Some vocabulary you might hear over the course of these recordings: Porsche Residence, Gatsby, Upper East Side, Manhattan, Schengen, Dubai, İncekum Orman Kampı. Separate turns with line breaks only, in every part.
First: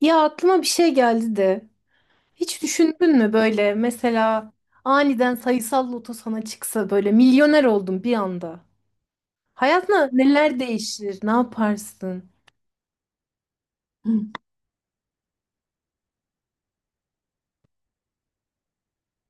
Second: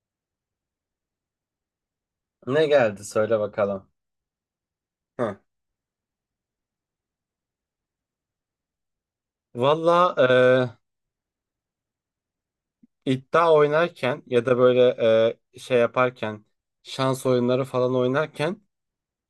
Ya aklıma bir şey geldi de. Hiç
Ne geldi
düşündün mü
söyle
böyle
bakalım.
mesela aniden
Heh.
sayısal loto sana çıksa böyle milyoner oldun bir anda. Hayatına
Valla
neler değişir? Ne yaparsın?
iddia oynarken
Hı.
ya da böyle şey yaparken şans oyunları falan oynarken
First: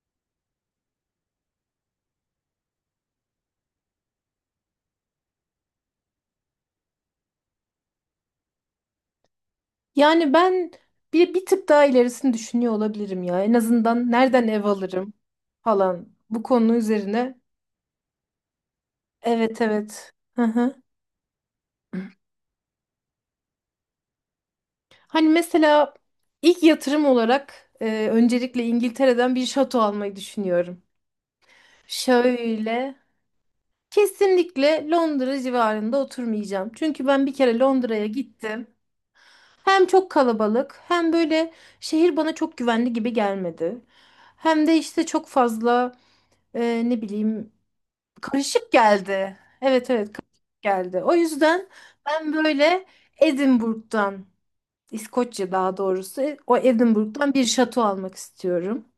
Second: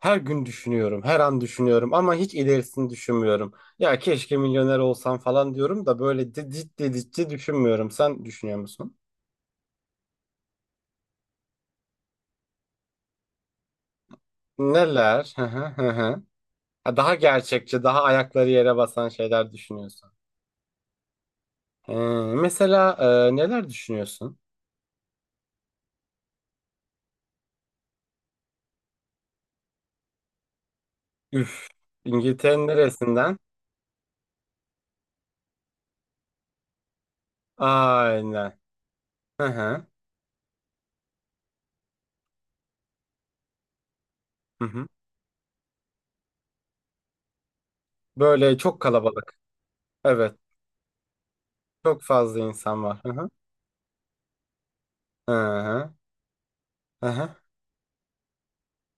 her gün düşünüyorum. Her an düşünüyorum ama hiç ilerisini düşünmüyorum. Ya keşke milyoner olsam falan diyorum da böyle ciddi ciddi düşünmüyorum. Sen düşünüyor musun?
Yani ben bir tık daha ilerisini düşünüyor olabilirim ya. En azından nereden ev alırım
Neler? Hı hı hı
falan
hı.
bu konu
Ha, Daha
üzerine.
gerçekçi, daha ayakları yere basan şeyler
Evet,
düşünüyorsun.
evet. Hı hı.
Ee, mesela neler düşünüyorsun?
Hani mesela ilk yatırım olarak öncelikle İngiltere'den bir şato almayı düşünüyorum.
Üf, İngiltere'nin
Şöyle.
neresinden?
Kesinlikle Londra civarında oturmayacağım. Çünkü ben bir kere Londra'ya
Aynen.
gittim.
Hı
Hem
hı.
çok kalabalık, hem böyle şehir bana çok güvenli gibi gelmedi.
Hı
Hem de
hı.
işte çok fazla ne bileyim
Böyle
karışık
çok
geldi.
kalabalık.
Evet, evet,
Evet.
karışık geldi. O yüzden
Çok
ben
fazla insan
böyle
var. Hı hı.
Edinburgh'dan,
Hı
İskoçya daha
hı.
doğrusu o
Hı
Edinburgh'dan
hı.
bir şato almak istiyorum.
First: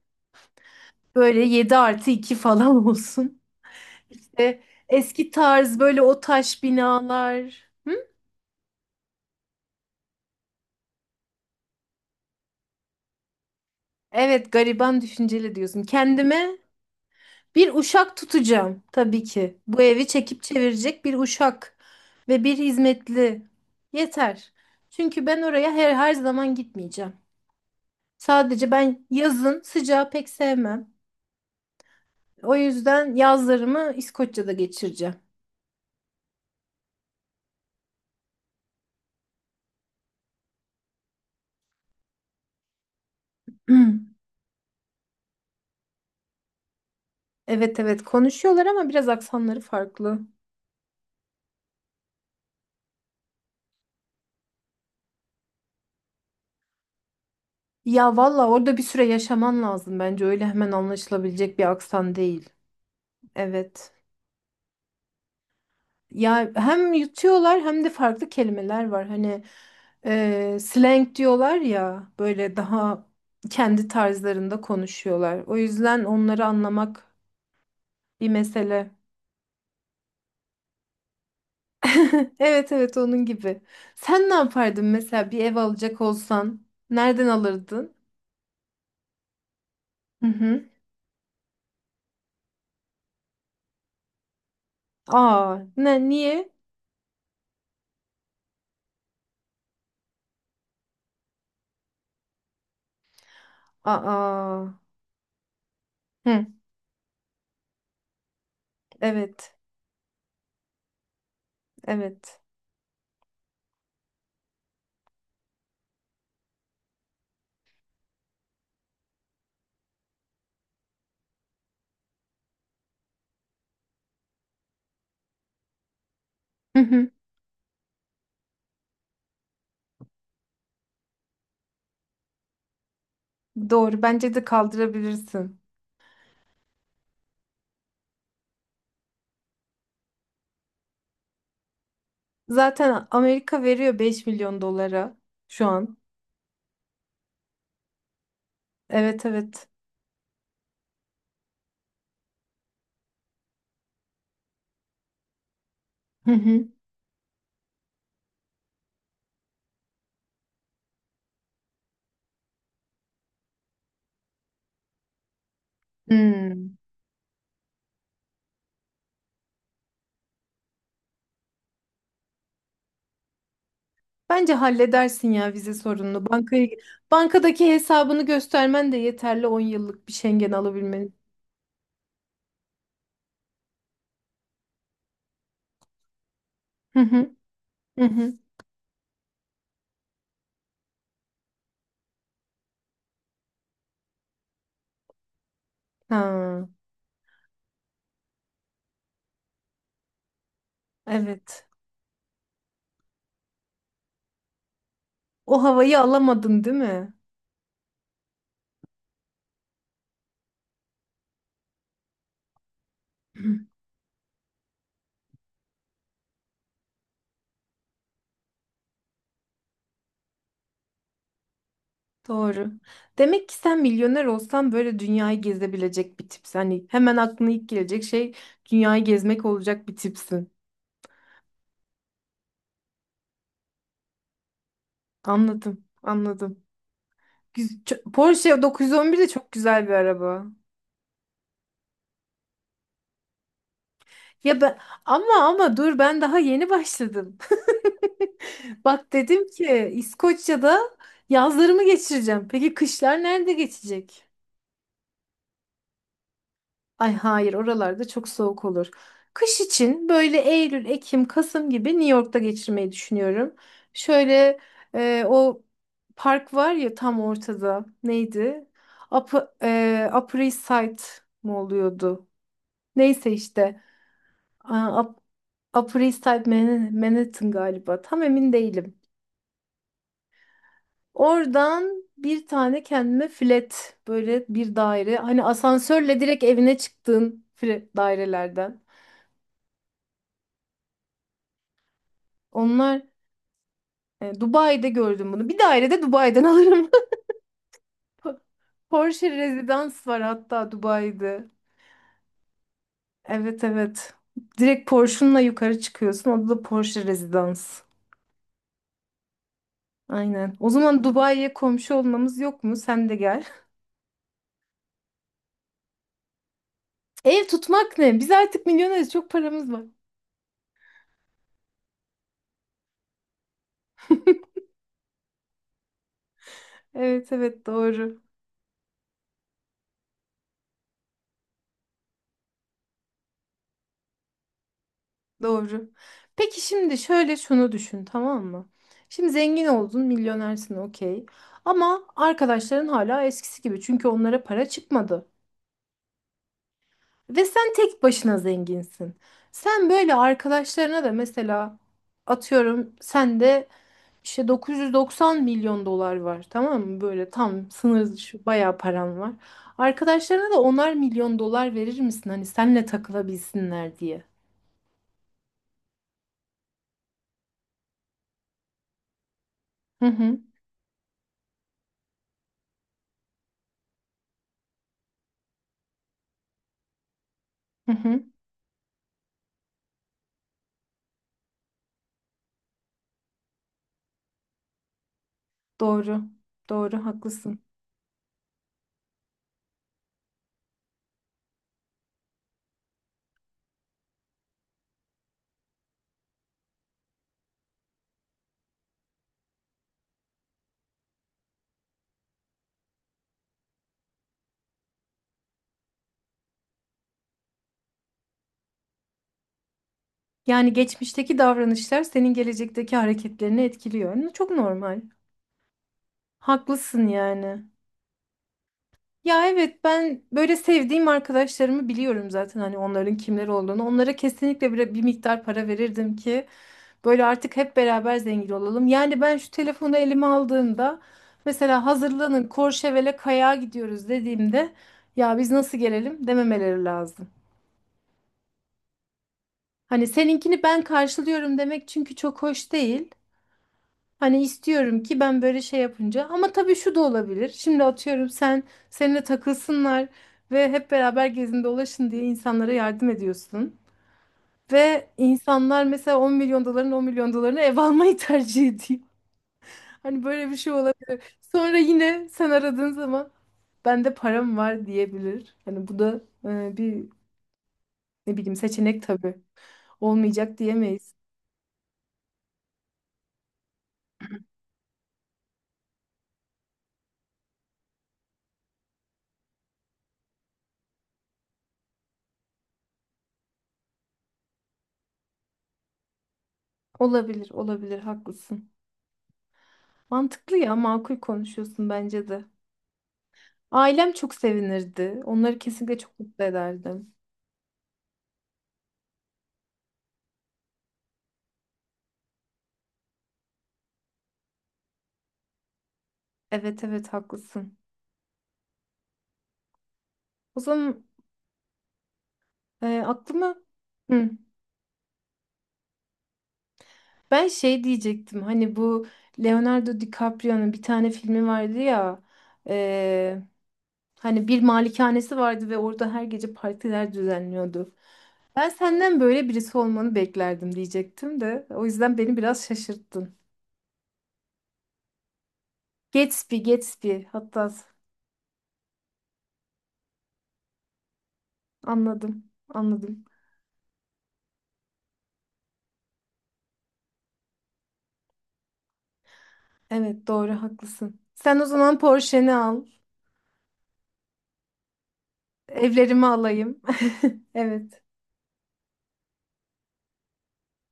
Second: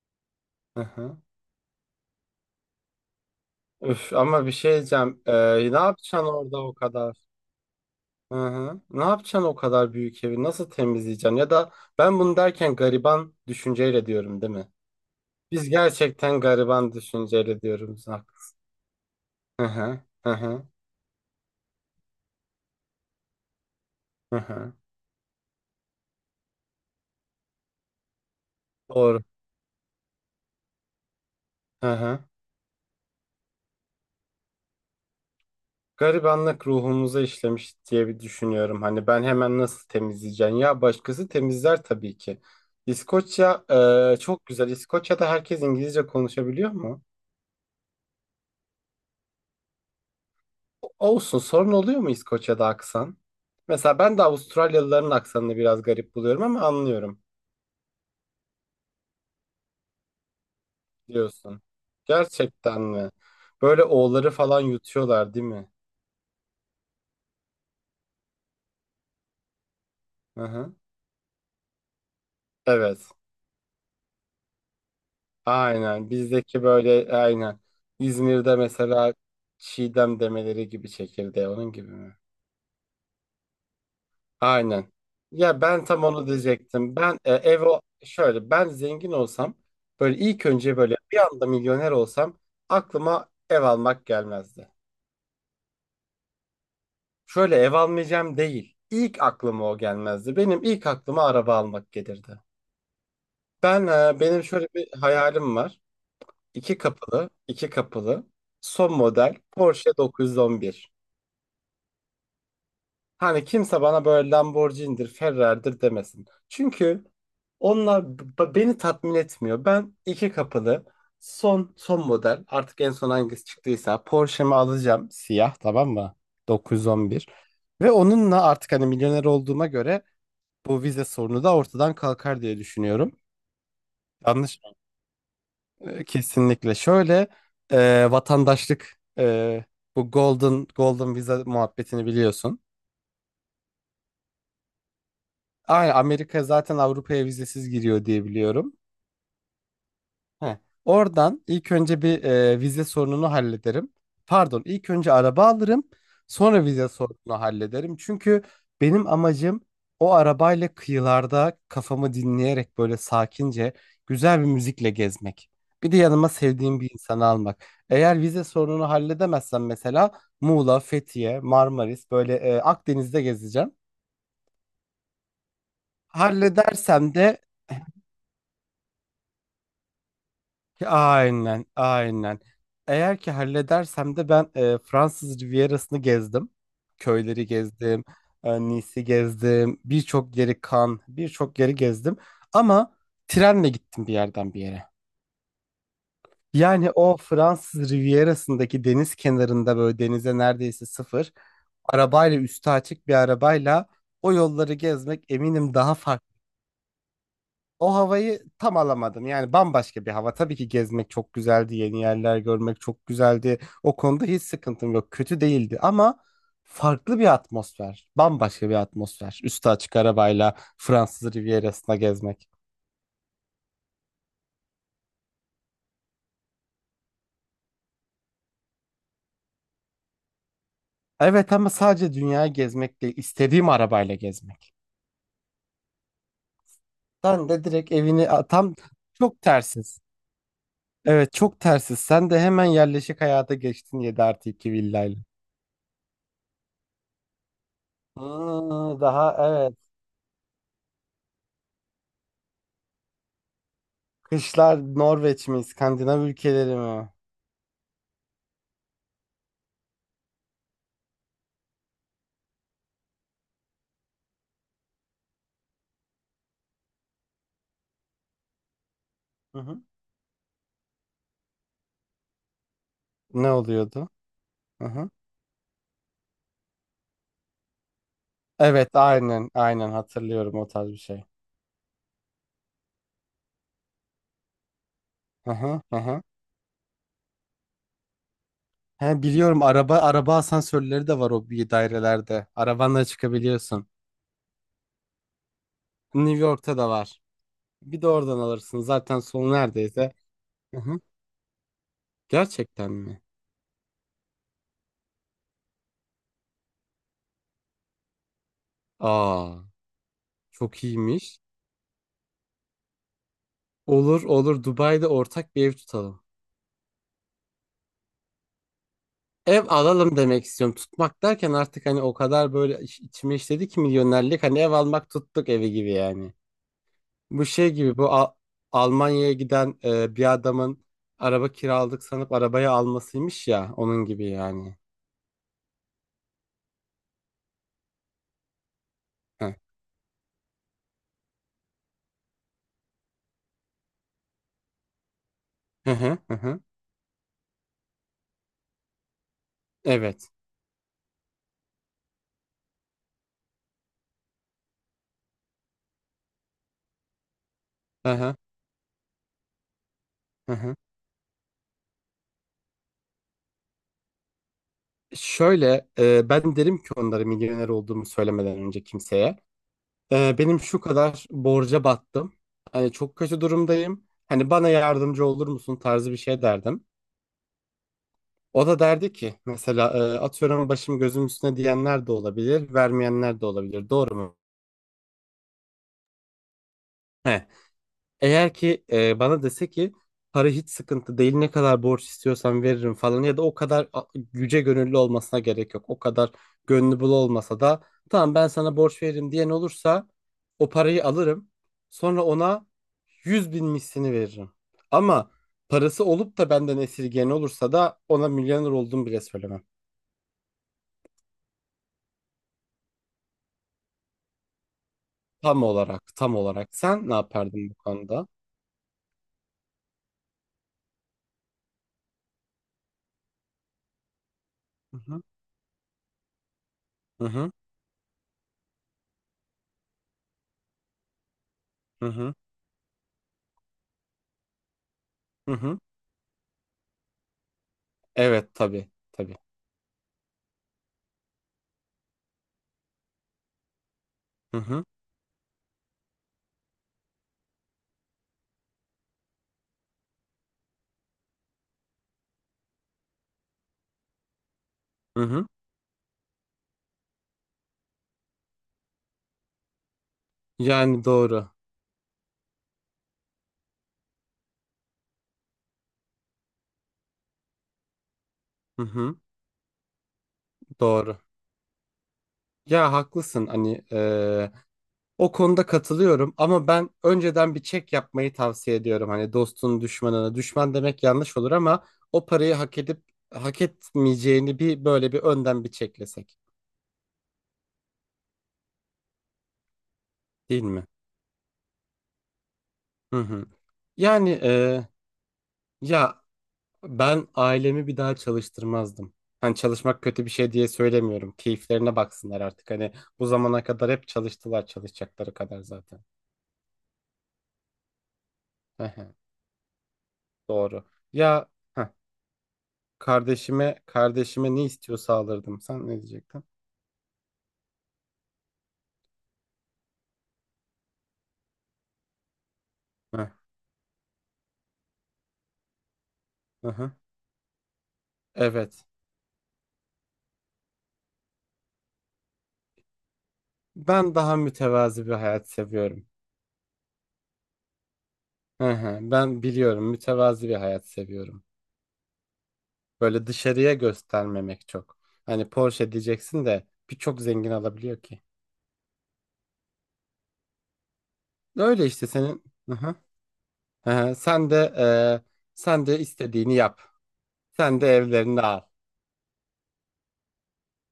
Hı hı.
Böyle 7 artı 2 falan olsun.
Üf, ama bir
E,
şey diyeceğim.
eski
Ne
tarz böyle
yapacaksın
o taş
orada o kadar?
binalar. Hı?
Hı hı. Ne yapacaksın o kadar büyük evi? Nasıl temizleyeceksin? Ya da ben bunu derken gariban düşünceyle diyorum, değil
Evet,
mi?
gariban düşünceli
Biz
diyorsun.
gerçekten
Kendime
gariban düşünceyle
bir
diyoruz.
uşak
Hı
tutacağım tabii ki. Bu
hı.
evi
Hı
çekip
hı.
çevirecek bir uşak ve bir hizmetli.
Hı
Yeter.
hı.
Çünkü ben oraya her zaman gitmeyeceğim. Sadece ben
Doğru.
yazın sıcağı pek sevmem.
Hı hı.
O yüzden yazlarımı İskoçya'da geçireceğim.
Garibanlık ruhumuza işlemiş diye bir düşünüyorum. Hani ben hemen nasıl temizleyeceğim? Ya başkası temizler tabii ki. İskoçya çok güzel. İskoçya'da herkes İngilizce konuşabiliyor mu?
Evet, evet, konuşuyorlar ama biraz aksanları farklı.
Olsun. Sorun oluyor mu İskoçya'da aksan? Mesela ben de Avustralyalıların aksanını biraz garip buluyorum ama anlıyorum
Ya valla orada bir süre yaşaman lazım bence. Öyle hemen anlaşılabilecek
diyorsun.
bir aksan değil.
Gerçekten mi? Böyle
Evet.
o'ları falan yutuyorlar değil mi?
Ya hem yutuyorlar hem de farklı kelimeler var. Hani
Hı hı.
slang diyorlar ya, böyle
Evet.
daha kendi tarzlarında konuşuyorlar. O yüzden
Aynen
onları
bizdeki böyle
anlamak
aynen.
bir
İzmir'de
mesele.
mesela Çiğdem demeleri gibi çekirdeği onun gibi mi?
Evet, evet, onun gibi. Sen ne yapardın
Aynen.
mesela, bir ev
Ya ben
alacak
tam onu
olsan?
diyecektim. Ben
Nereden
ev
alırdın?
şöyle ben zengin olsam böyle
Hı
ilk
hı.
önce böyle bir anda milyoner olsam aklıma ev almak gelmezdi.
Aa, ne niye?
Şöyle ev almayacağım değil. İlk aklıma o gelmezdi. Benim ilk aklıma araba almak gelirdi. Ben benim
Aa.
şöyle bir hayalim var.
Hı,
İki kapılı, son model
evet.
Porsche 911.
Evet.
Hani kimse bana böyle Lamborghini'dir, Ferrari'dir demesin. Çünkü onlar beni tatmin etmiyor. Ben iki kapılı son model artık en son hangisi çıktıysa Porsche'mi alacağım siyah, tamam mı?
Hı hı.
911. Ve onunla artık hani milyoner olduğuma göre bu vize sorunu da ortadan kalkar diye düşünüyorum.
Doğru. Bence de
Yanlış mı?
kaldırabilirsin.
Kesinlikle. Şöyle vatandaşlık, bu golden vize muhabbetini biliyorsun.
Zaten Amerika veriyor 5 milyon dolara şu
Aynen,
an.
Amerika zaten Avrupa'ya vizesiz giriyor diye biliyorum.
Evet, evet.
Heh. Oradan ilk önce bir vize sorununu hallederim. Pardon, ilk önce araba alırım,
Hı
sonra
hı.
vize sorununu hallederim. Çünkü benim amacım o arabayla kıyılarda kafamı dinleyerek böyle sakince güzel bir müzikle gezmek. Bir de yanıma
Hmm.
sevdiğim bir insanı almak. Eğer vize sorununu halledemezsem mesela Muğla, Fethiye, Marmaris böyle Akdeniz'de gezeceğim.
Bence halledersin ya vize sorununu. Bankaya
Halledersem de
bankadaki hesabını göstermen de yeterli 10 yıllık bir Schengen alabilmen.
aynen, aynen. Eğer ki halledersem de ben Fransız Rivierası'nı gezdim.
Hı hı.
Köyleri gezdim,
Hı hı.
Nice'i gezdim, birçok yeri, Cannes, birçok yeri gezdim. Ama trenle gittim bir yerden bir yere.
Ha,
Yani o Fransız Rivierası'ndaki deniz kenarında böyle denize neredeyse sıfır,
evet.
arabayla, üstü açık bir arabayla o yolları gezmek
O
eminim daha
havayı
farklı.
alamadın değil mi?
O havayı tam alamadım. Yani bambaşka bir hava. Tabii ki gezmek çok güzeldi, yeni yerler görmek çok
Hı.
güzeldi. O konuda hiç sıkıntım yok. Kötü değildi ama farklı bir atmosfer. Bambaşka bir atmosfer. Üstü açık arabayla Fransız Rivierası'na gezmek.
Doğru. Demek ki sen milyoner olsan böyle dünyayı gezebilecek bir tipsin. Hani hemen aklına ilk gelecek şey dünyayı gezmek olacak bir tipsin.
Evet ama sadece dünyayı gezmek değil, istediğim arabayla gezmek.
Anladım, anladım.
Sen de direkt evini
Porsche
tam
911 de
çok
çok güzel bir
tersiz.
araba.
Evet, çok tersiz. Sen de hemen yerleşik hayata geçtin 7 artı
Ya
2
ben,
villayla.
ama dur, ben daha yeni başladım.
Hmm,
Bak
daha
dedim
evet.
ki İskoçya'da yazlarımı geçireceğim. Peki kışlar nerede geçecek?
Kışlar Norveç mi, İskandinav ülkeleri mi?
Ay, hayır, oralarda çok soğuk olur. Kış için böyle Eylül, Ekim, Kasım gibi New York'ta geçirmeyi düşünüyorum. Şöyle o park var ya tam ortada. Neydi?
Hı hı.
Upper East Side mı oluyordu? Neyse
Ne
işte
oluyordu? Hı
a-
hı.
Up- Upper East Side Manhattan galiba, tam emin
Evet,
değilim.
aynen, aynen hatırlıyorum, o tarz bir şey.
Oradan bir tane kendime flat, böyle bir daire, hani
Hı hı, hı
asansörle
hı.
direkt evine çıktığın flat dairelerden.
He, biliyorum, araba asansörleri de var o bir dairelerde.
Onlar
Arabanla çıkabiliyorsun.
Dubai'de gördüm bunu. Bir daire de
New
Dubai'den
York'ta da
alırım.
var. Bir de oradan
Po-
alırsın. Zaten
Porsche
sonu
Residence
neredeyse.
var hatta
Hı hı.
Dubai'de.
Gerçekten mi?
Evet, evet. Direkt Porsche'unla yukarı çıkıyorsun. O da Porsche Residence.
Aa,
Aynen. O
çok
zaman
iyiymiş.
Dubai'ye komşu olmamız yok mu? Sen de gel.
Olur olur, Dubai'de ortak bir ev tutalım.
Ev tutmak ne? Biz artık milyoneriz. Çok
Ev
paramız var.
alalım demek istiyorum. Tutmak derken artık hani o kadar böyle içime işledi ki milyonerlik, hani ev almak tuttuk evi gibi yani.
Evet,
Bu
evet,
şey gibi, bu
doğru.
Almanya'ya giden bir adamın araba kiraladık sanıp arabayı almasıymış ya, onun gibi yani.
Doğru. Peki şimdi şöyle şunu düşün, tamam mı? Şimdi
Heh.
zengin oldun, milyonersin, okey. Ama arkadaşların hala eskisi gibi. Çünkü onlara para çıkmadı.
Hı hı hı, hı.
Ve sen tek başına zenginsin. Sen böyle
Evet.
arkadaşlarına da mesela atıyorum sen de İşte 990 milyon dolar var, tamam mı? Böyle tam sınır
Hı hı
dışı bayağı param var. Arkadaşlarına
hı,
da
hı.
10'ar milyon dolar verir misin? Hani senle takılabilsinler diye.
Şöyle ben derim ki onlara, milyoner olduğumu söylemeden önce kimseye.
Hı
E,
hı
benim şu kadar borca battım. Hani çok kötü durumdayım. Hani bana yardımcı olur musun tarzı bir şey derdim.
hı hı.
O da derdi ki mesela atıyorum, başım gözüm üstüne diyenler de olabilir, vermeyenler de olabilir. Doğru mu?
Doğru. Doğru,
He.
haklısın.
Eğer ki bana dese ki para hiç sıkıntı değil, ne kadar borç istiyorsan veririm falan, ya da o kadar yüce gönüllü olmasına gerek yok. O kadar gönlü bul olmasa da tamam ben sana borç veririm diyen olursa o parayı alırım. Sonra ona 100 bin mislini veririm. Ama parası olup da benden esirgeyen olursa da ona milyoner oldum bile söylemem.
Yani geçmişteki davranışlar senin gelecekteki hareketlerini etkiliyor. Çok normal.
Tam olarak, tam olarak.
Haklısın
Sen ne
yani.
yapardın bu konuda?
Ya evet, ben böyle sevdiğim arkadaşlarımı biliyorum zaten, hani onların kimler olduğunu. Onlara kesinlikle bir,
Hı
bir
hı,
miktar para verirdim ki
hı
böyle
hı,
artık hep beraber zengin olalım. Yani ben şu telefonu elime aldığımda mesela
hı hı,
hazırlanın Courchevel'e kayağa gidiyoruz dediğimde, ya biz
hı
nasıl
hı.
gelelim, dememeleri lazım.
Evet, tabii, tabii.
Hani seninkini ben karşılıyorum demek çünkü çok hoş değil. Hani
Hı hı,
istiyorum ki ben böyle şey yapınca, ama tabii şu da olabilir. Şimdi atıyorum, seninle takılsınlar ve hep beraber gezin dolaşın diye insanlara yardım ediyorsun. Ve
hı hı.
insanlar mesela 10 milyon doların 10 milyon dolarını ev almayı tercih ediyor. Hani böyle bir şey
Yani
olabilir.
doğru.
Sonra yine sen aradığın zaman, bende param var diyebilir. Hani bu da bir, ne bileyim,
Hı
seçenek
hı,
tabii. Olmayacak diyemeyiz.
doğru. Ya haklısın, hani o konuda katılıyorum ama ben önceden bir çek yapmayı tavsiye ediyorum. Hani dostun düşmanına düşman demek yanlış olur ama o parayı hak edip hak etmeyeceğini bir böyle bir önden bir çeklesek,
Olabilir, olabilir, haklısın. Mantıklı
değil
ya,
mi?
makul konuşuyorsun bence de.
Hı hı.
Ailem
Yani
çok sevinirdi. Onları kesinlikle çok
ya,
mutlu ederdim.
ben ailemi bir daha çalıştırmazdım. Hani çalışmak kötü bir şey diye söylemiyorum. Keyiflerine baksınlar artık. Hani bu zamana kadar hep çalıştılar, çalışacakları kadar zaten.
Evet, evet, haklısın.
Ehe.
O
Doğru.
zaman
Ya heh,
aklıma.
kardeşime
Hı.
kardeşime ne istiyorsa alırdım. Sen ne diyecektin?
Ben şey diyecektim. Hani bu Leonardo DiCaprio'nun bir tane filmi vardı ya.
Heh,
Hani bir malikanesi vardı ve orada her gece
hı.
partiler düzenliyordu. Ben
Evet.
senden böyle birisi olmanı beklerdim diyecektim de. O yüzden beni biraz şaşırttın.
Ben daha mütevazi bir hayat seviyorum.
Gatsby, Gatsby. Hatta
Hı hı. Ben biliyorum, mütevazi bir hayat seviyorum.
anladım, anladım.
Böyle dışarıya göstermemek çok. Hani Porsche diyeceksin de birçok zengin alabiliyor ki.
Evet, doğru, haklısın. Sen o
Öyle
zaman
işte senin.
Porsche'ni al.
Hı hı. Sen de sen de
Evlerimi
istediğini
alayım.
yap. Sen de
Evet.
evlerini al.